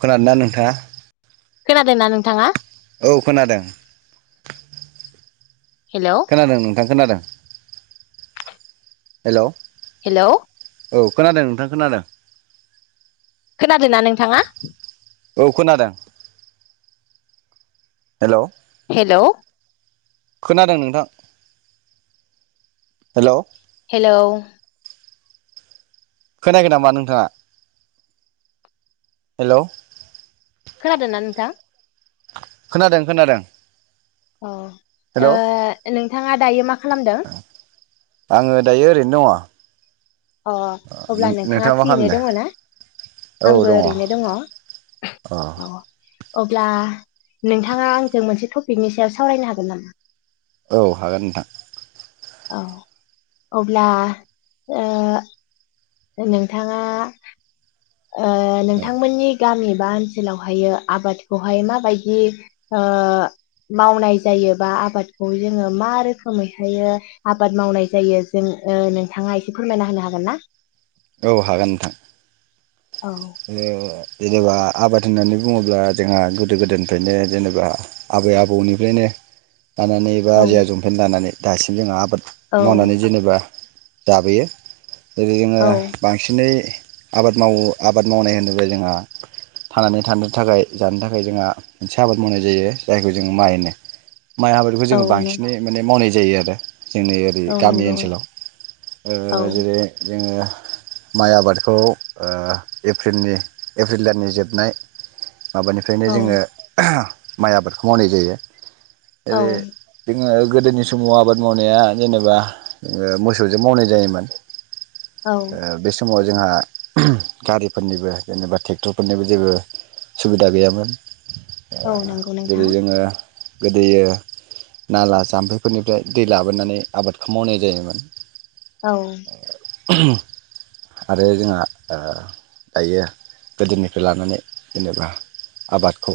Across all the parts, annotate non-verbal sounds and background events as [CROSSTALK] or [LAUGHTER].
खोनादोंना नों? दा खोनादों ना नोंथाङा औ खोनादों। हेलौ खोनादों दा खोनादों हेलौ हेलौ औ खोनादों नोंथां खोनादों। खोनादों ना नोंथाङा? औ खोनादों। हेलौ हेलौ खोनादों नोंथां हेलौ हेलौ खोनायाखै नामा नोंथाङा हेलौ खोनादों ना नोंथां? खोनादों खोनादों। हेलौ ओह नोंथाङा दायो मा खालामदों? आङो दायो ओरैनो दङ। अ अब्ला नोंथाङा मा फ्रियैनो खालामदों दङ ना आंबो ओरैनो दङ अ। अब्ला नोंथाङा आंजों मोनसे टपिकनि सायाव सावरायनो हागोन नामा? औ हागोन नोंथां। औ अब्ला ओ नोंथाङा ओ नोंथांमोननि गामि बा ओनसोलावहायो आबादखौहाय माबायदि ओ मावनाय जायो बा आबादखौ जोङो मा रोखोमैहाय आबाद मावनाय जायो जों नोंथाङा एसे फोरमायना होनो हागोन ना? औ हागोन नोंथां। औ [INAUDIBLE] जेनेबा आबाद होननानै बुङोब्ला जोंहा गोदो गोदायनिफ्रायनो जेनेबा आबै आबौनिफ्रायनो दानानै एबा औ आजै आजौफोरनिफ्राय दानानै दासिम जों आबाद औ मावनानै जेनेबा जाबोयो। ओरै जोङो बांसिनै आबाद मावो। आबाद मावनाय होनोब्ला जोंहा थांनानै थानो थाखाय जानो थाखाय जोंहा मोनसे आबाद मावनाय जायो जायखौ जों माइ होनो। माइ आबादखौ औ जोङो नों बांसिनै माने मावनाय जायो आरो। जोंनि ओरै औ गामि नंगौ ओनसोलाव ओ औ जेरै जोङो माइ आबादखौ ओ एप्रिलनि एप्रिल दाननि जोबनाय माबानिफ्रायनो औ जोङो माइ आबादखौ मावनाय जायो। औ एरै जोङो गोदोनि समाव आबाद मावनाया जेनेबा ओ मोसौजों मावनाय जायोमोन। औ ओ बे समाव जोंहा गारिफोरनिबो जेनेबा ट्रेक्टरफोरनिबो जेबो सुबिदा गैयामोन। औ नंगौ जेरै नोंथां जोङो गोदोयो नाला जाम्फैफोरनिफ्राय दै लाबोनानै आबादखौ मावनाय जायोमोन। औ आरो जोंहा ओ दायो गोदोनिफ्राय लानानै जेनेबा आबादखौ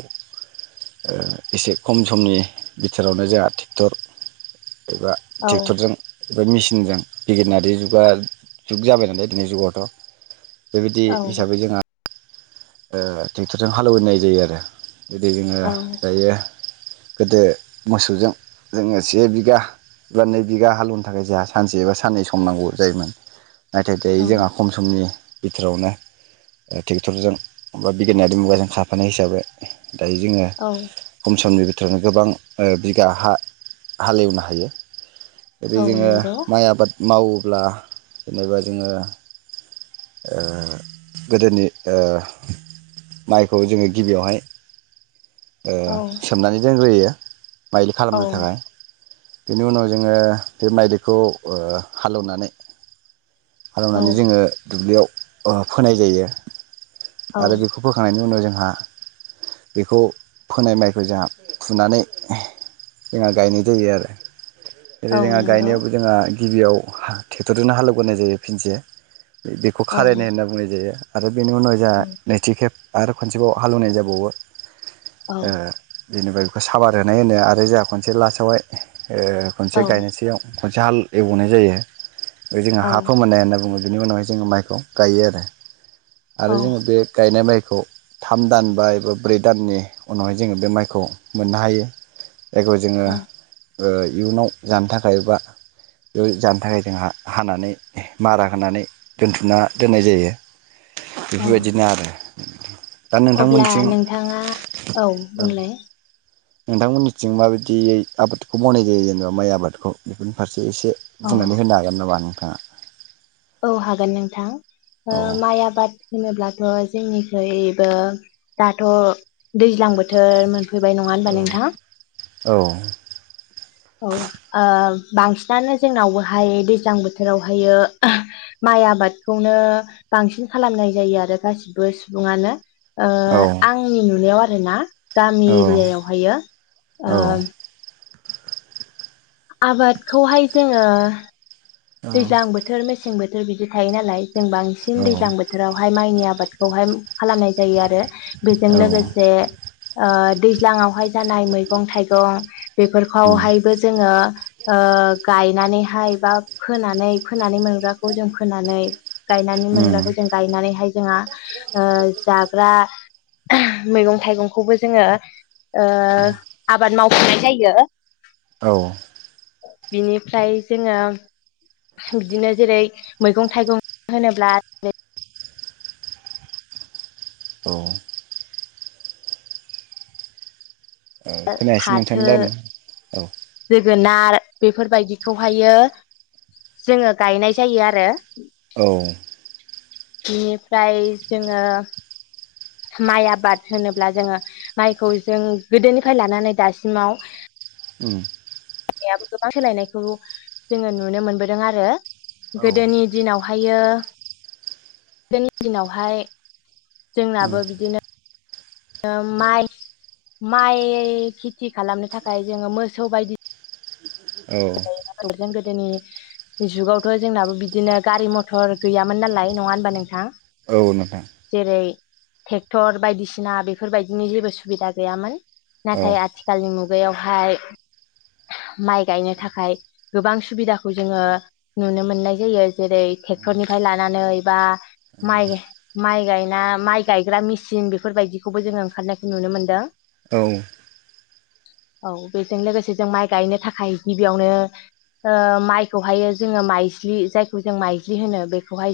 ओ एसे खम समनि बिथोरावनो जोंहा ट्रेक्टर एबा औ ट्रेक्टरजों बे मेसिनजों [UNINTELLIGIBLE] जुगा जुग जाबाय नालाय दिननि जुगावथ' बेबायदि औ हिसाबै जोंहा ओ ट्रेक्टरजों हालेवनाय जायो आरो। बिदि जोंङो दायो गोदो मोसौजों जोंङो से बिघा बा नै बिघा हालौवनो थाखाय जोंहा सानसे एबा साननै सम नांगौ जायोमोन। नाथाय औ दायो जोंहा खम समनि बिथोरावनो ट्रेक्टरजों माबा बिगियानारि मुगाजों खारफानाय हिसाबै दायो जोंङो औ खम समनि [UNINTELLIGIBLE] गोबां बिघा हालेवनो हायो। जेरै औ जोंङो नंगौ माइ आबाद मावोब्ला जेनेबा जोंङो ओ गोदोनि ओ माइखौ जोंङो गिबियावहाय ओ औ सोमनानै दोनग्रोयो। [UNINTELLIGIBLE] औ खालामनो थाखाय बेनि उनाव जोंङो बे माइ दैखौ हालेवनानै औ खालामनानै जोंङो दुब्लियाव फोनाय जायो। औ आरो बेखौ फोखांनायनि उनाव जों जोंहा बेखौ फोनाय माइखौ जोंहा फुनानै जोंहा गायनाय जायो आरो। जेरै औ जोंहा नंगौ गायनायावबो जोंहा गिबियाव ट्रेक्टरजोंनो हालेवग्रोनाय जायो फिनसे बेखौ औ खारायनाय होनना बुंनाय जायो। आरो बेनि उनाव जा औ नैथि खेब आरो खनसेबाव हालौवनाय जाबावो औ [INAUDIBLE] ओ जेनिबा बेखौ साबार होनाय होनो आरो जोंहा खनसे लास्टआवहाय ओ औ खनसे गायनोसैयाव जाहाल एवनाय जायो। बे जोंहा औ हा फोमोननाय होनना बुङो। बिनि उनावहाय जोंङो माइखौ गायो आरो। औ आरो जोङो बे गायनाय माइ खौ थाम दान बा एबा ब्रै दाननि उनावहाय जोङो बे माइखौ मोननो हायो। जायखौ जोङो औ ओ इयुनाव जानो थाखाय बा बेयाव जानो थाखाय जोंहा हानानै मारा होनानै दोनथुमना दोननाय जायो। औ बेफोरबायदिनो आरो। दा अब्ला नोंथांमोनथिं नोंथाङा औ बुंलाय। नोंथांमोननिथिं माबायदियै आबादखौ मावनाय जायो जेनेबा माइ आबादखौ बेफोरनि फारसे। एसे औ बुंनानै होनो हागोन नामा नो थाङा औ हागोन नोंथां। ओ माइ आबाद होनोब्लाथ जोंनिख्रुइबो दाथ दैज्लां बोथोर मोनफै मोनफैबाय नङा होनबा औ नोंथां। औ औ ओ बांसिनानो जोंनावहाय दैज्लां बोथोरावहायो माइ आबादखौनो बांसिन खालामनाय जायो आरो गासिबो सुबुङानो। ओ औ आंनि नुनायाव आ रोना गामि एरियायावहायो औ ओ आबादखौहाय जोङो दैज्लां बोथोर मेसें बोथ थोर बिदि थायो नालाय जों औ बांसिन दैजां बोथोरावहाय माइनि आब आबादखौहाय खालामनाय जायोआरो बेजों औ लोगोसे ओ दैज्लाङावहाय जानाय मैगं थाइगं उम बेफोरखौहायबो जोङो ओ गायनानैहाय बा फोनानै फोनानै मोनग्राखौ जों फोनानै गायनानै उम मोनग्राखौ जों गायनानैहाय जोंहा ओ जाग्रा मैगं थाइगंखौबो जोङो ओ आबाद माव मावनाय जायो। औ। बिनिफ्राय जोङो। बिदिनो जेरै मैगं थाइगं होनोब्ला। औ। ओ खोनायासै नोंथांनि फाथो रायलायनाय औ। जोगोनार बेफोरबायदिखौहायो जोङो गायनाय जायो आरो। औ बिनिफ्राय जोङो माइ आबाद होनोब्ला जोङो माइखौ जों गोदोनिफ्राय लानानै दासिमाव उम। नायाबो गोबां सोलायनायखौ जोङो नुनो मोनबोदों आरो। औ गोदोनि दिनाव ओमफायो गोदनि दिनावहाय जोंनाबो बिदिनो ओ माइ। माइ खेथि खालामनो थाखाय जोङो मोसौ बायदि औ। [UNINTELLIGIBLE] गोदोनि जुगावथ' जोंनाबो बिदिनो गारि मथर गैयामोन नालाय नङा होनबा नोंथां? औ नोंथां। जेरै ट्रेक्टर बायदिसिना बेफोरबायदिनि जेबो सुबिदा गैयामोन। औ नाथाय आथिखालनि मुग मुगायावहाय माइ गायनो थाखाय गोबां सुबिदाखौ जोङो नुनो मोननाय जायो। जेरै ट्रेक्टरनिफ्राय लानानै बा माइ-माइ गाय ना माइ गायग्रा मेसिन बेफोरबायदिखौबो जोङो ओंखारनायखौ नुनो मोन्दों। औ। औ बेजों लोगोसे जों माइ गायनो थाखाय गिबियावनो ओ माइखौहायो जोङो माइज्लि जायखौ जों माइज्लि होनो।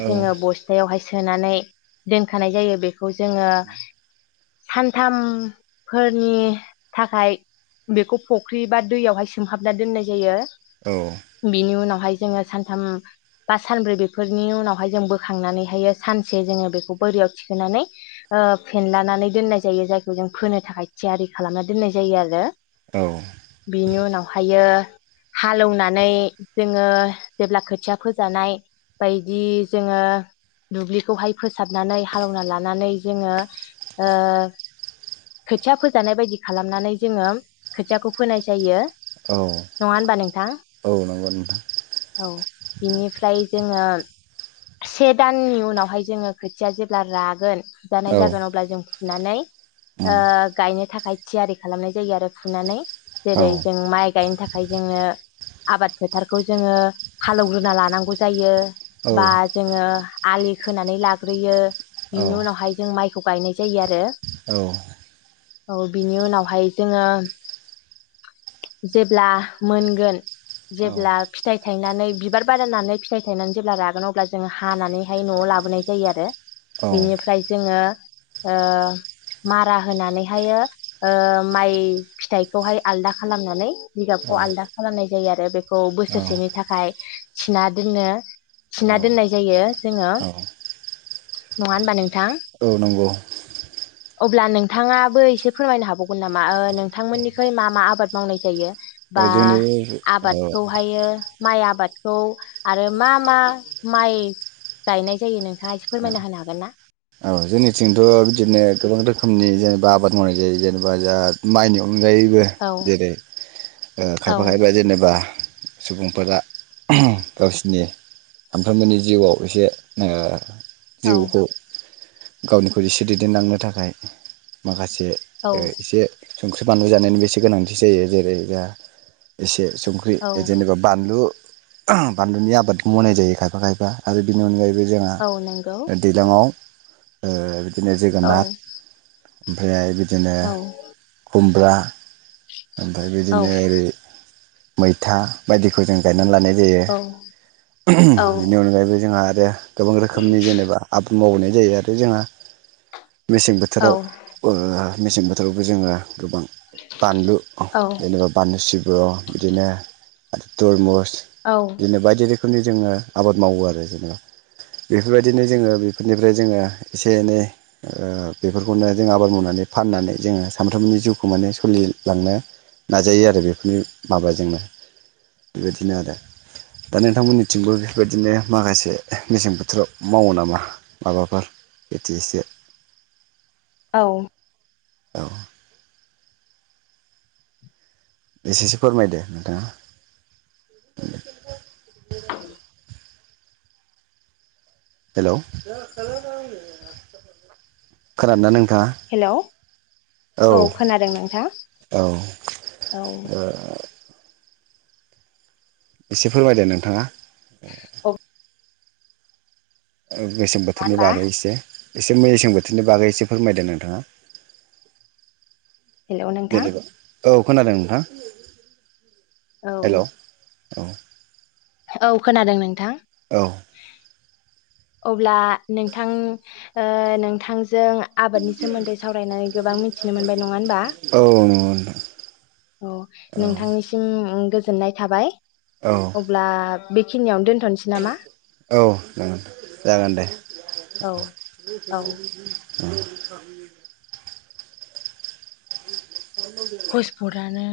औ जो बस्थायावहाय सोनानै दोनखानाय जायो बेखौ जोङो सानथाम फोरनि थाखाय बेखौ फुख्रि बा दैयावहाय सोमहाबना दोननाय जायो। बिनि उनाव बेहाय जोङो सानथाम बा सानब्रै बेफोरनि उनावहाय जों बोखांनानैहायो सानसे जोङो बेखौ बोरियाव थिखोनानै फेनलानानै दोननाय जायो, जायखौ जों फोनो थाखाय थियारि खालामना दोननाय जायो आरो। औ बिनि उनाव ओमफायो हालेवनानै जोङो जेब्ला खोथिया फोजानाय बायदि जोङो दुब्लिखौहाय फोसाबनानै हालौना लानानै जोङो ओ खोथिया फोजानाय बायदि खालामनानै जोङो खोथियाखौ फोनाय जायो। औ। थां औ नंगौ नोंथां औ बिनिफ्राय जोङो से दाननि उनावहाय जोङो खोथिया जेब्ला रागोन जानाय औ जागोन अब्ला जों फुनानै ओ उम गायनो थाख फाय थियारि खालामनाय जायो आरो फुनानै। औ जेरै जों माइ गायनो थाखाय जोङो आबाद फोथारखौ जोङो हालौग्रोना लानांगौ जायो। बा जोङो आलि खोनानै लाग्रोयो औ बिनि उनावहाय जों माइ खौ बायनाय जायो आरो। औ औ बिनि उनावहाय जोङो जेब्ला मोनगोन औ जेब्ला फिथाइ थायनानै बिबार बारहोनानै फिथाइ थायनानै जेब्ला रागोन अब्ला जों हानानैहाय न'आव लाबोनाय जायो आरो। बिनिफ्राय जोङो ओ मारा होनानैहायो ओ माइ फिथाइखौहाय आलदा खालामनानै जिगाबखौ आलदा खालामनाय जायो आरो बे खौ बोसोरसेनि थाखाय थिना दोननो थिना औ दोननाय जायो जोङो। औ नंङा होमबा नों औ नंगौ। अब्ला नोंथाङाबो एसे फोरमायनो हाबावगोन नामा? ओ नोंथांमोननिखै मा मा आबाद मावनाय जायो? औ बा जोंनि औ आबादखौहायो माइ आबादखौ आरो मा मा माइ गायनाय जायो नोंथाङा एसे फोरमायना होनो हागोन ना? औ जोंनिथिंथ' बिदिनो गोबां रोखोमनि जेनेबा आबाद मावनाय जायो जेनेबा जा माइनि अनगायैबो औ जेरै ओ औ खायफा खायफा जेनेबा सुबुंफोरा गावसिनि सामफ्रामबोनि जिउआव एसे ओ जिउखौ औ गावनिखौ एसे दैदेनलांनो थाखाय माखासे दे एसे संख्रि बानलु जानायनिबो एसे गोनांथि जायो जेरै दा एसे संख्रि औ जेनबा बानलु बानलुनि आबाद मावनाय जायो खायफा खायफा आरो बिनि अनगायै बे जोंहा औ नंगौ दैलाङाव ओ बिदिनो औ जोगोनाथ ओमफाय बिदिनो औ खुम ब्रा ओमफाय औ बिदिनो ओरै मैथा बायदिखौ जों गायनानै लानाय जायो। औ औ बेनि अनगायैबो जोंहा दे गोबां रोखोमनि जेनेबा आबाद मावनाय जायो आरो जोंहा मेसें बोथोराव ओ मेसें बोथोरावबो जोंङो गोबां बानलु औ जेनेबा बानलु सिब्र' बिदिनो तरमुस औ बिदिनो बायदि रो खोमनि जोंङो आबाद मावो आरो जेनेबा बेफोरबायदिनो जोंङो बेफोरनि ओमफ्राय जोंङो इसे एनै ओ बेफोरखौनो जों आबाद मावनानै फाननानै जोंङो सानफ्रोमबोनि जिउखौ माने सोलिलांनो नाजायो आरो बेफोरनि माबाजोंनो, बेबायदिनो आरो दा नोंथांमोननिथिंबो बेफोरबायदिनो माखासे मेसें बोथोराव मावो नामा माबाफोर बिदि एसे? औ। औ। एसेसो फोरमायदो नोंथाङा। हेलौ खोनादोंना नों हेलौ थांङा औ खोनादों नोंथां औ ओ। औ इसे फोरमायदो नोंथाङा [UNINTELLIGIBLE] मेसें बोथोरनि होनबा बागै एसे। एसे मेसें बोथोरनि बागै एसे फोरमायदो नोंथाङा। हेलौ नोंथां? जेनेबा औ खोनादों नोंथां? औ हेलौ औ औ खोनादों नोंथां। औ अब्ला नोंथां ओ नोंथां जों आबादनि सोमोन्दै सावरायनानै गोबां मिथिनो मोनबाय नंङा होमबा? औ नंगौ औ नोंथां नोंथांनिसिम गोज जोननाय थाबाय। औ अब्ला बेखिनियावनो दोन औ जागोन जागोन दे। औ औ [INAUDIBLE] हुसपट आनो